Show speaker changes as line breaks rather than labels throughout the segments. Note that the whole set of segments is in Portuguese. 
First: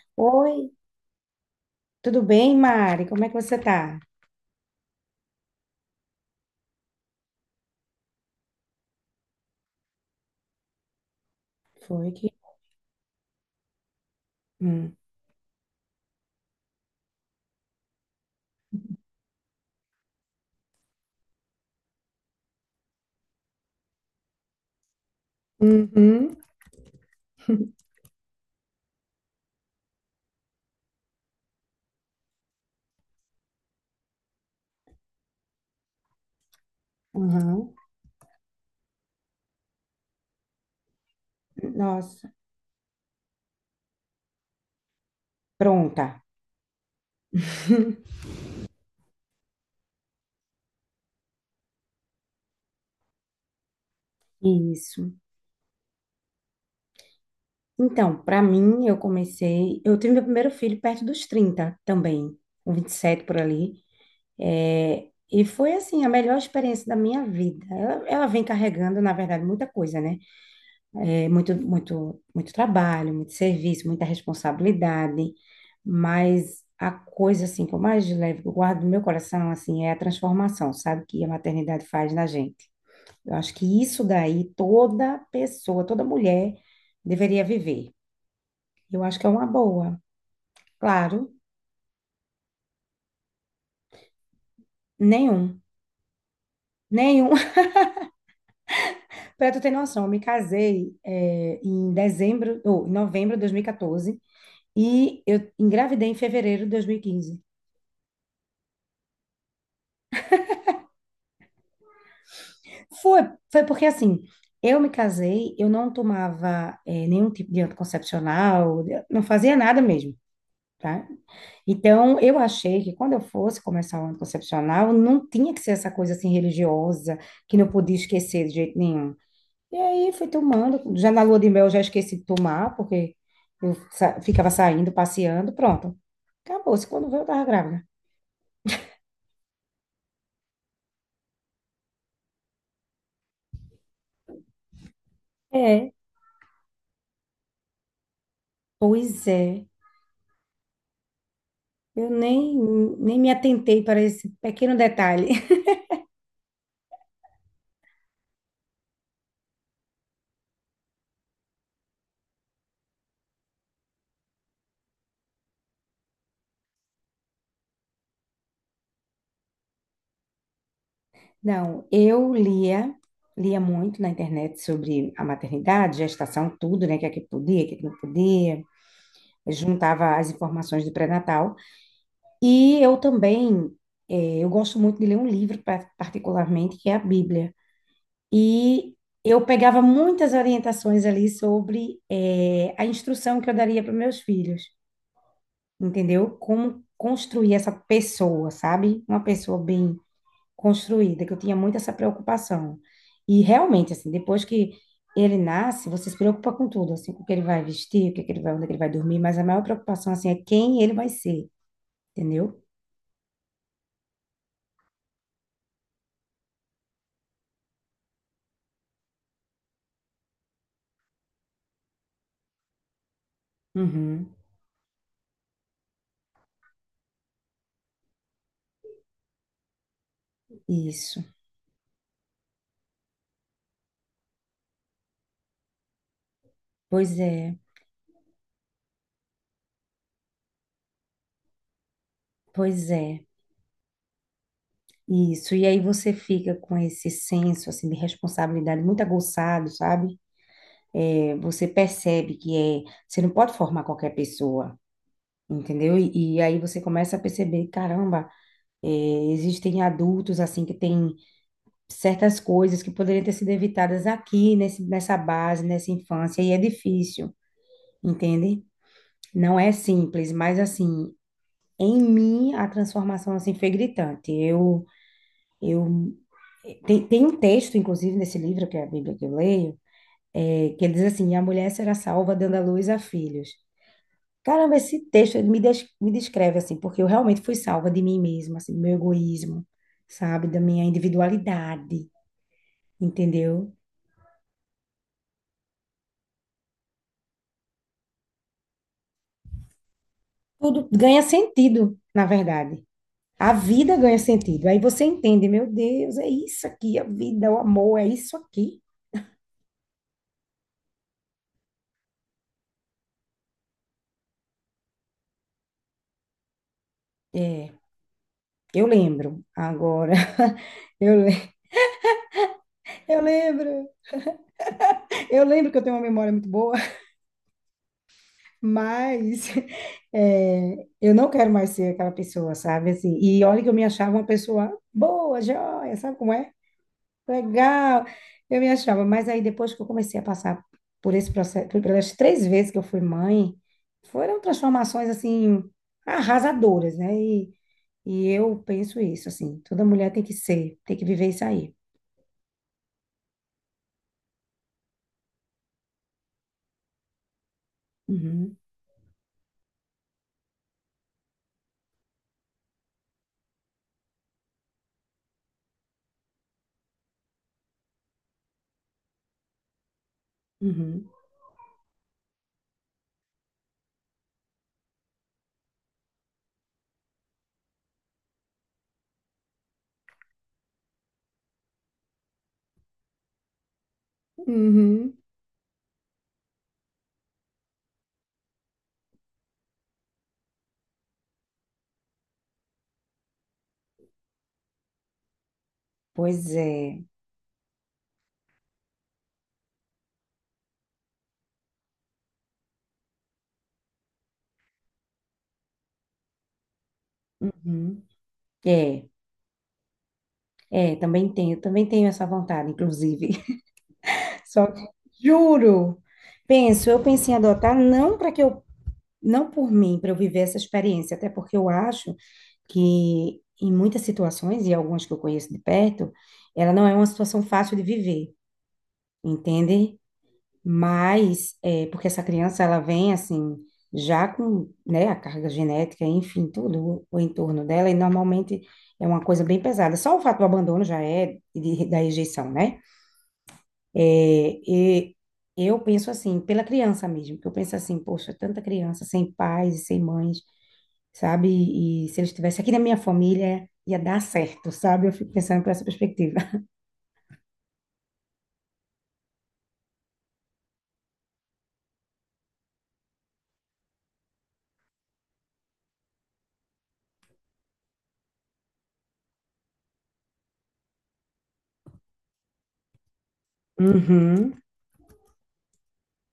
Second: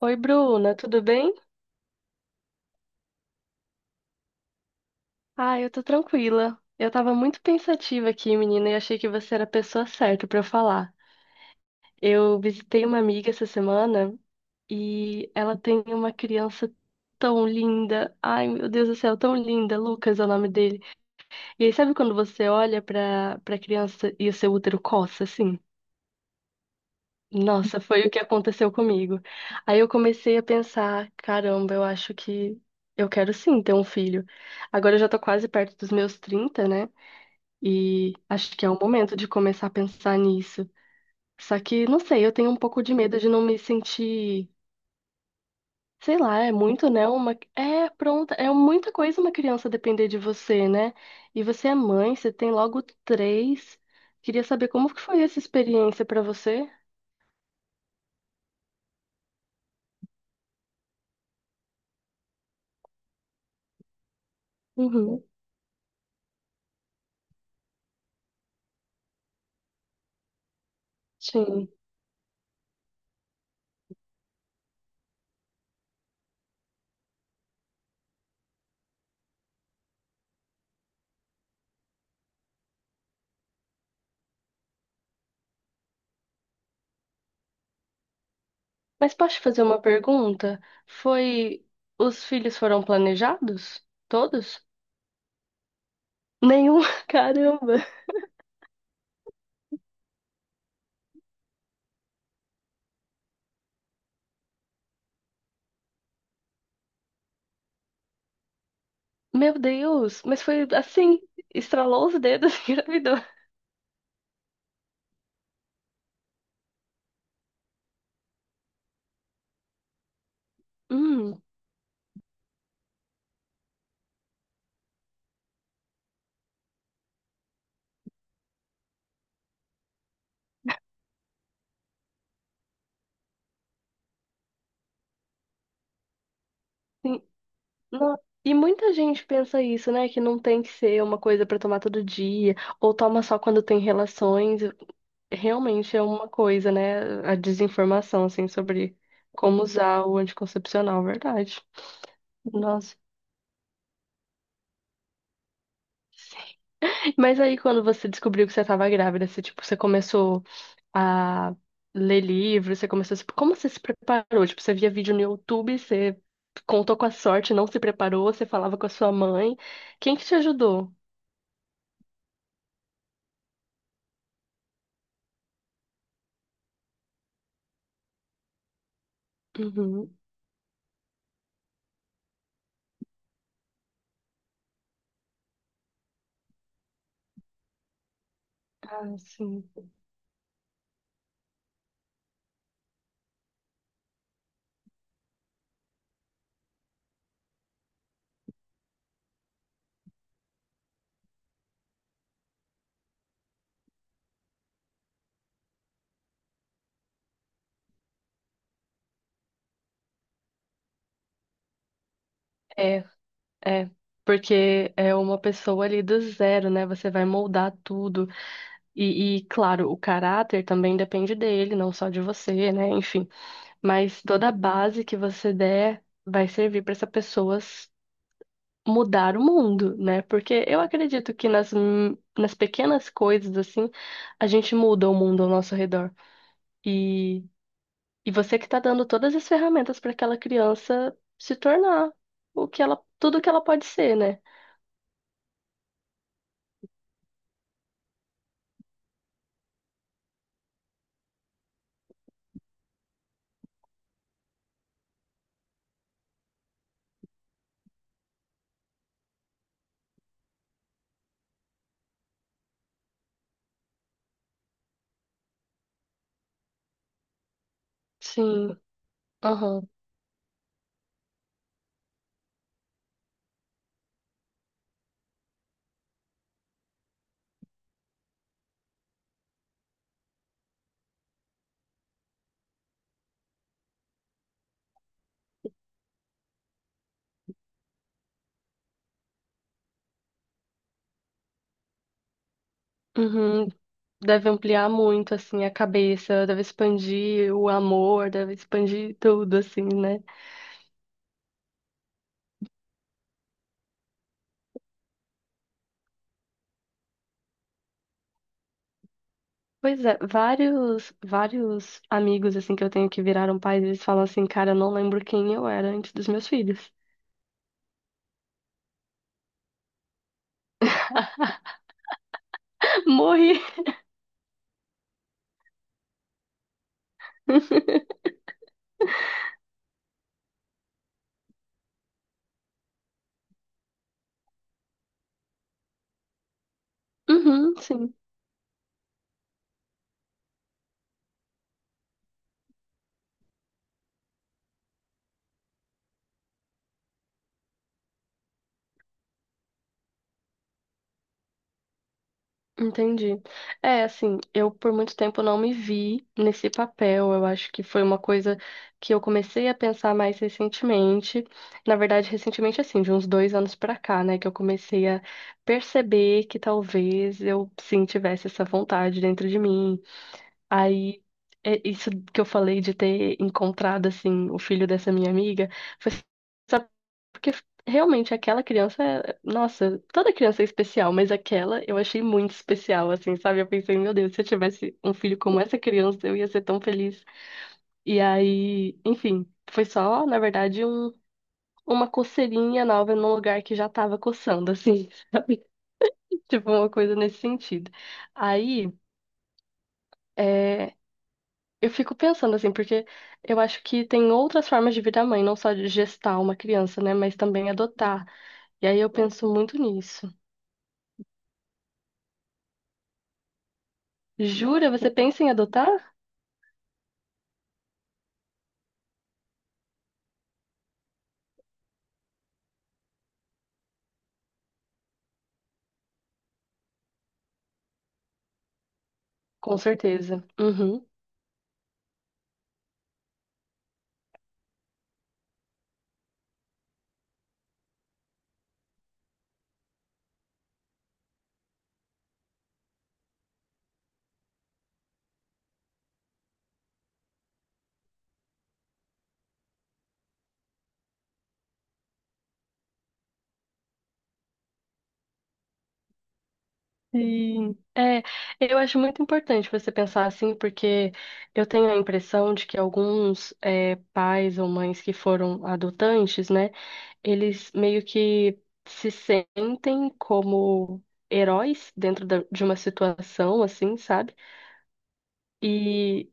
Oi,
Oi,
Bruna, tudo bem?
tudo bem, Mari? Como é que você tá?
Ah, eu tô tranquila. Eu tava muito pensativa aqui, menina, e achei que você era a pessoa certa pra eu falar.
Foi que.
Eu visitei uma amiga essa semana
Hum.
e ela tem uma criança tão linda. Ai, meu Deus do céu, tão linda. Lucas é o nome dele. E aí, sabe quando você olha pra criança e o seu útero coça, assim?
Uhum.
Nossa, foi o que aconteceu comigo. Aí eu comecei a pensar, caramba, eu acho que eu quero sim ter um filho. Agora eu já tô quase perto dos meus 30, né?
Uhum.
E acho que é o momento de começar a pensar nisso. Só que, não sei,
Nossa,
eu tenho um pouco de medo de não me sentir, sei
pronta.
lá, é muito, né? Uma, é pronta, é muita coisa uma criança depender de você, né? E você é mãe, você tem logo três. Queria saber como que
Isso.
foi essa experiência pra você?
Então, para mim, eu comecei. Eu tive meu primeiro filho perto dos 30, também, com 27 por ali. É,
Uhum,
e foi, assim, a melhor experiência da minha vida. Ela vem carregando, na verdade, muita coisa, né? É muito,
sim.
muito, muito trabalho, muito serviço, muita responsabilidade, mas a coisa assim que eu mais levo, que eu guardo no meu coração assim, é a transformação, sabe, que a maternidade faz na gente. Eu acho que isso daí toda pessoa, toda mulher deveria viver. Eu
Mas
acho que é
posso te
uma
fazer uma
boa.
pergunta?
Claro,
Foi. Os filhos foram planejados? Todos?
nenhum,
Nenhum?
nenhum.
Caramba!
Para tu ter noção, eu me casei em dezembro, ou em novembro de 2014 e eu engravidei em fevereiro de 2015.
Meu Deus! Mas foi assim, estralou os dedos e engravidou.
Foi, foi porque assim, eu me casei, eu não tomava nenhum tipo de anticoncepcional, não fazia nada mesmo, tá?
Hum,
Então, eu achei que quando eu fosse começar o anticoncepcional, não tinha que ser essa coisa assim religiosa, que não podia esquecer de jeito nenhum. E aí fui tomando, já na lua de mel eu já esqueci de tomar, porque eu ficava saindo, passeando, pronto. Acabou-se, quando veio
sim.
eu tava grávida.
Não. E muita gente pensa isso, né? Que não tem que ser uma coisa pra tomar todo dia, ou toma só quando tem relações.
É.
Realmente é uma coisa, né? A desinformação, assim, sobre
Pois
como
é,
usar o anticoncepcional, verdade.
eu nem,
Nossa.
nem me atentei para esse pequeno detalhe.
Mas aí, quando você descobriu que você estava grávida, você, tipo, você começou a ler livros, você começou a... se- Como você se preparou? Tipo, você via vídeo no YouTube, você contou com a sorte, não se preparou, você falava com a sua mãe. Quem que te ajudou?
Não, eu lia muito na internet sobre a maternidade, gestação, tudo, né? O que é que podia, o que é que não podia. Eu
Uhum.
juntava as informações do pré-natal. E eu também, eu gosto muito de ler um livro, particularmente, que é a Bíblia. E
Ah,
eu
sim.
pegava muitas orientações ali sobre, a instrução que eu daria para meus filhos, entendeu? Como construir essa pessoa, sabe? Uma pessoa bem construída, que eu tinha muito essa preocupação. E realmente, assim, depois que ele nasce, você se preocupa com tudo, assim, com o que ele vai vestir, o que que ele vai, onde que ele vai dormir, mas a maior preocupação, assim, é quem ele vai ser, entendeu?
É, é. Porque é uma pessoa ali do zero, né? Você vai moldar tudo. E, claro, o caráter também depende dele, não só de você, né? Enfim. Mas
Uhum,
toda a base que você der vai servir para essa pessoa mudar o mundo, né? Porque eu
isso.
acredito que nas pequenas coisas, assim, a gente muda o mundo ao nosso redor.
Pois
E,
é,
e você que tá dando todas as ferramentas para aquela criança se tornar o que
pois
ela,
é.
tudo que ela pode ser, né?
Isso, e aí você fica com esse senso assim de responsabilidade muito aguçado, sabe? É, você percebe que é, você não pode formar qualquer pessoa, entendeu? E aí você começa a perceber, caramba, é, existem adultos assim que têm certas coisas que poderiam ter sido evitadas aqui nesse, nessa base, nessa infância, e é difícil, entende?
Sim.
Não é
Aham.
simples, mas assim, em mim a transformação assim foi gritante. Eu tem um texto, inclusive, nesse livro, que é a Bíblia que eu leio, é, que ele diz assim: a mulher será salva dando à luz a filhos. Caramba, esse texto ele me descreve assim, porque eu realmente fui salva de mim mesma, assim, do meu egoísmo, sabe, da minha individualidade,
Uhum.
entendeu?
Deve ampliar muito, assim, a cabeça, deve expandir o amor, deve expandir tudo, assim, né?
Tudo ganha sentido, na verdade. A vida ganha sentido. Aí você entende, meu Deus, é isso aqui, a vida, o amor, é isso aqui.
Pois é, vários, vários amigos assim que eu tenho que viraram pais, eles falam assim, cara, eu não lembro quem eu era antes dos meus filhos.
É, eu lembro agora. Eu, le- eu
Morri.
lembro. Eu lembro que eu tenho uma memória muito boa. Mas é, eu não quero mais ser aquela pessoa, sabe? Assim, e olha que eu me achava uma pessoa boa, joia, sabe como é?
Uhum,
Legal,
sim,
eu me achava. Mas aí depois que eu comecei a passar por esse processo, pelas três vezes que eu fui mãe, foram transformações assim arrasadoras, né? E eu penso isso, assim, toda mulher tem que ser, tem que viver isso aí.
entendi. É, assim, eu por muito tempo não me vi nesse papel. Eu acho que foi uma
Uhum,
coisa que eu comecei a pensar mais recentemente. Na verdade, recentemente, assim, de uns 2 anos pra cá, né, que eu comecei a perceber que talvez eu sim tivesse essa vontade dentro de mim.
uhum,
Aí, é isso que eu falei de ter encontrado, assim, o filho dessa minha amiga, foi só porque realmente aquela criança, é- nossa, toda criança é especial, mas aquela eu achei muito especial, assim, sabe? Eu pensei, meu Deus, se eu tivesse um
uhum.
filho como essa criança, eu ia ser tão feliz. E aí, enfim, foi só, na verdade, uma coceirinha nova num lugar que já tava coçando, assim,
Pois
tipo, uma
é.
coisa nesse sentido. Aí. é, Eu fico pensando assim, porque eu acho que tem outras formas de virar mãe, não só de gestar uma criança, né? Mas também
Uhum.
adotar. E aí
É,
eu penso muito nisso.
é, também tenho essa vontade, inclusive. Só que,
Jura? Você pensa em adotar?
juro, penso, eu pensei em adotar não para que eu, não por mim, para eu viver essa experiência, até porque eu acho que em muitas situações, e algumas que eu conheço de perto, ela não é uma situação fácil de viver,
Com
entende?
certeza. Uhum.
Mas, é, porque essa criança, ela vem assim, já com, né, a carga genética, enfim, tudo o entorno dela, e normalmente é uma coisa bem pesada. Só o fato do abandono já é da rejeição, né? É, e eu penso assim, pela criança mesmo, que eu penso assim, poxa, tanta criança sem pais e sem mães, sabe? E, se eles estivessem aqui na minha família, ia dar certo, sabe? Eu fico pensando por essa perspectiva.
Sim. É, eu acho muito importante você pensar assim, porque eu tenho a impressão de que alguns pais ou mães que foram adotantes, né? Eles meio que se sentem como heróis dentro da- de uma situação assim, sabe?
Uhum.
E,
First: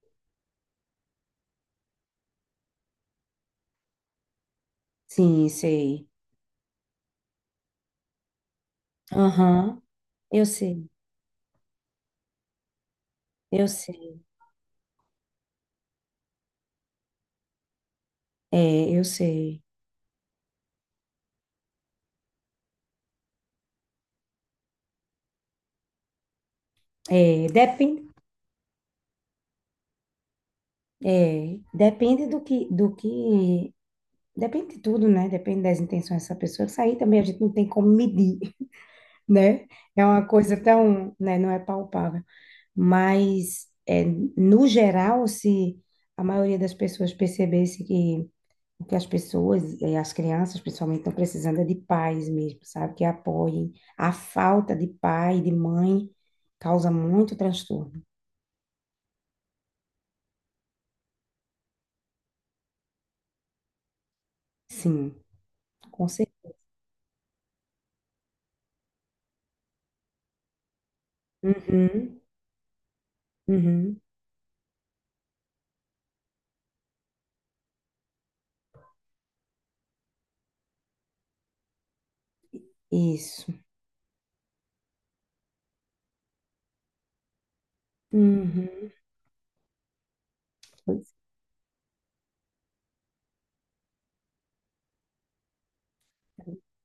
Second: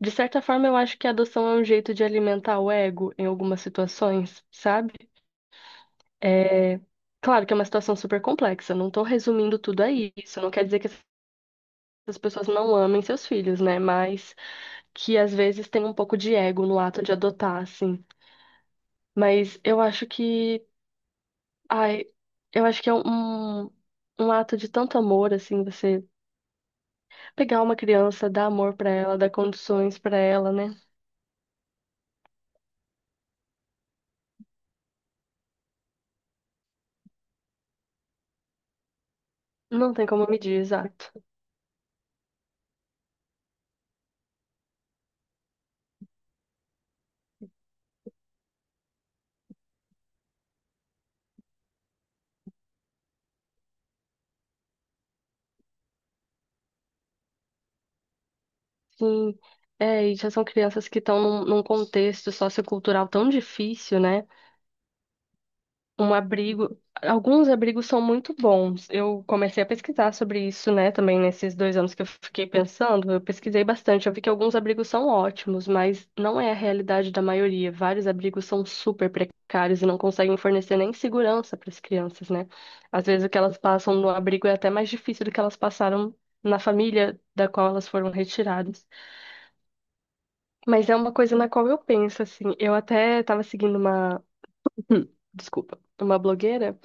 de certa forma, eu acho que a adoção é um jeito de alimentar o ego em algumas situações, sabe?
Sim, sei.
É... Claro que é uma situação super complexa, não tô resumindo
Aham,
tudo a isso,
eu
não quer dizer
sei,
que essas pessoas não amem seus filhos,
eu
né?
sei.
Mas que às vezes tem um pouco de ego no ato de adotar, assim.
É, eu
Mas
sei.
eu acho que. Ai, eu acho que é um ato de tanto amor, assim, você
É,
pegar uma
depende,
criança, dar amor pra ela, dar condições pra ela, né?
é, depende do que, depende de tudo, né? Depende das intenções dessa pessoa. Isso aí também a gente não tem como medir, né?
Não
É
tem
uma
como medir,
coisa
exato.
tão, né, não é palpável, mas é, no geral, se a maioria das pessoas percebesse que o que as pessoas, e as crianças principalmente, estão precisando é de pais mesmo, sabe? Que apoiem. A falta de pai, de mãe, causa muito transtorno.
Sim, é, e já são crianças que estão num contexto sociocultural tão difícil, né?
Sim, com
Um
certeza.
abrigo, alguns abrigos são muito bons. Eu comecei a pesquisar sobre isso, né? Também nesses 2 anos que eu
Uhum,
fiquei pensando, eu pesquisei
uhum,
bastante. Eu vi que alguns abrigos são ótimos, mas não é a realidade da maioria. Vários abrigos são super precários e não conseguem fornecer nem segurança para as crianças, né? Às vezes o que
isso.
elas passam no abrigo é até mais difícil do que elas passaram na família da qual elas foram retiradas.
Uhum.
Mas é
Pois
uma coisa na qual eu penso, assim. Eu até tava seguindo uma. Hum, Desculpa. Uma blogueira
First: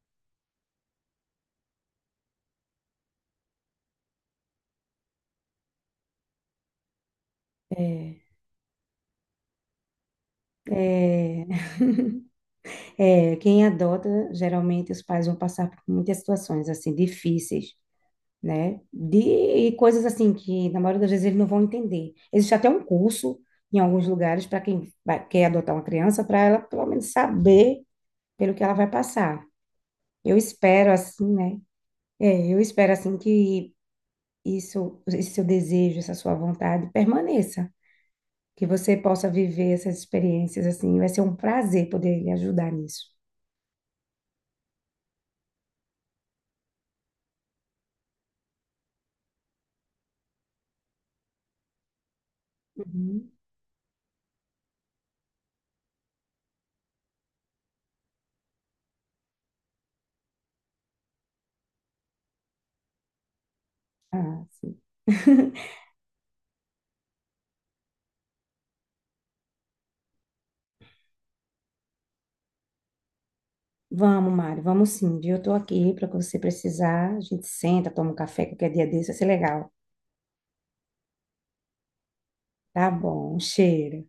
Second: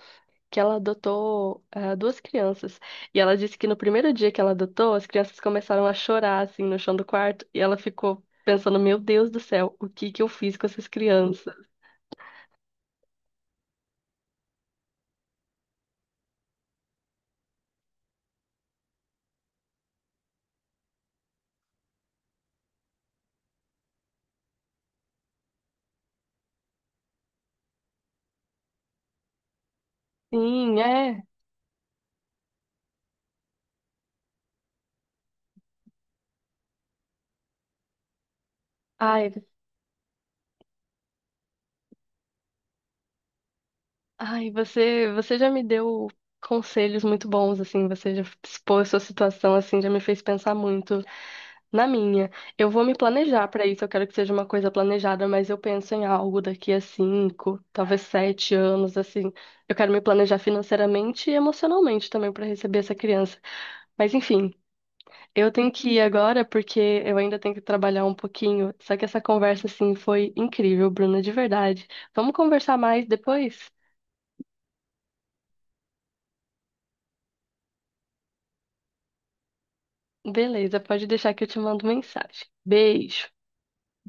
que ela adotou duas crianças. E ela disse que no primeiro dia que ela adotou, as crianças começaram a chorar, assim, no chão do quarto. E ela
é,
ficou pensando: Meu Deus do céu, o que que eu fiz com essas
é.
crianças?
É, quem adota, geralmente os pais vão passar por muitas situações assim difíceis, né? De e coisas assim que na maioria das vezes eles não vão entender. Existe até um curso em alguns lugares para quem quer adotar uma criança, para ela pelo menos saber pelo que ela vai passar. Eu
Sim,
espero
é.
assim, né? É, eu espero assim que isso, esse seu desejo, essa sua vontade permaneça, que você possa
Ai,
viver essas experiências assim. Vai ser um prazer poder lhe ajudar nisso.
Ai, você já me deu conselhos muito bons, assim, você já expôs sua situação, assim, já me fez pensar muito na minha. Eu vou me
Uhum.
planejar pra isso, eu quero que seja uma coisa planejada, mas eu penso em algo daqui a 5, talvez 7 anos, assim. Eu quero me planejar financeiramente e emocionalmente também pra receber essa criança. Mas
Ah,
enfim,
sim.
eu tenho que ir agora porque eu ainda tenho que trabalhar um pouquinho. Só que essa conversa, assim, foi incrível, Bruna, de verdade. Vamos conversar mais depois?
Vamos, Mari, vamos sim, viu? Eu tô aqui para o que você precisar. A gente senta, toma um café qualquer dia desse, vai ser legal.
Beleza, pode deixar que eu te mando mensagem.
Tá
Beijo.
bom, um cheiro.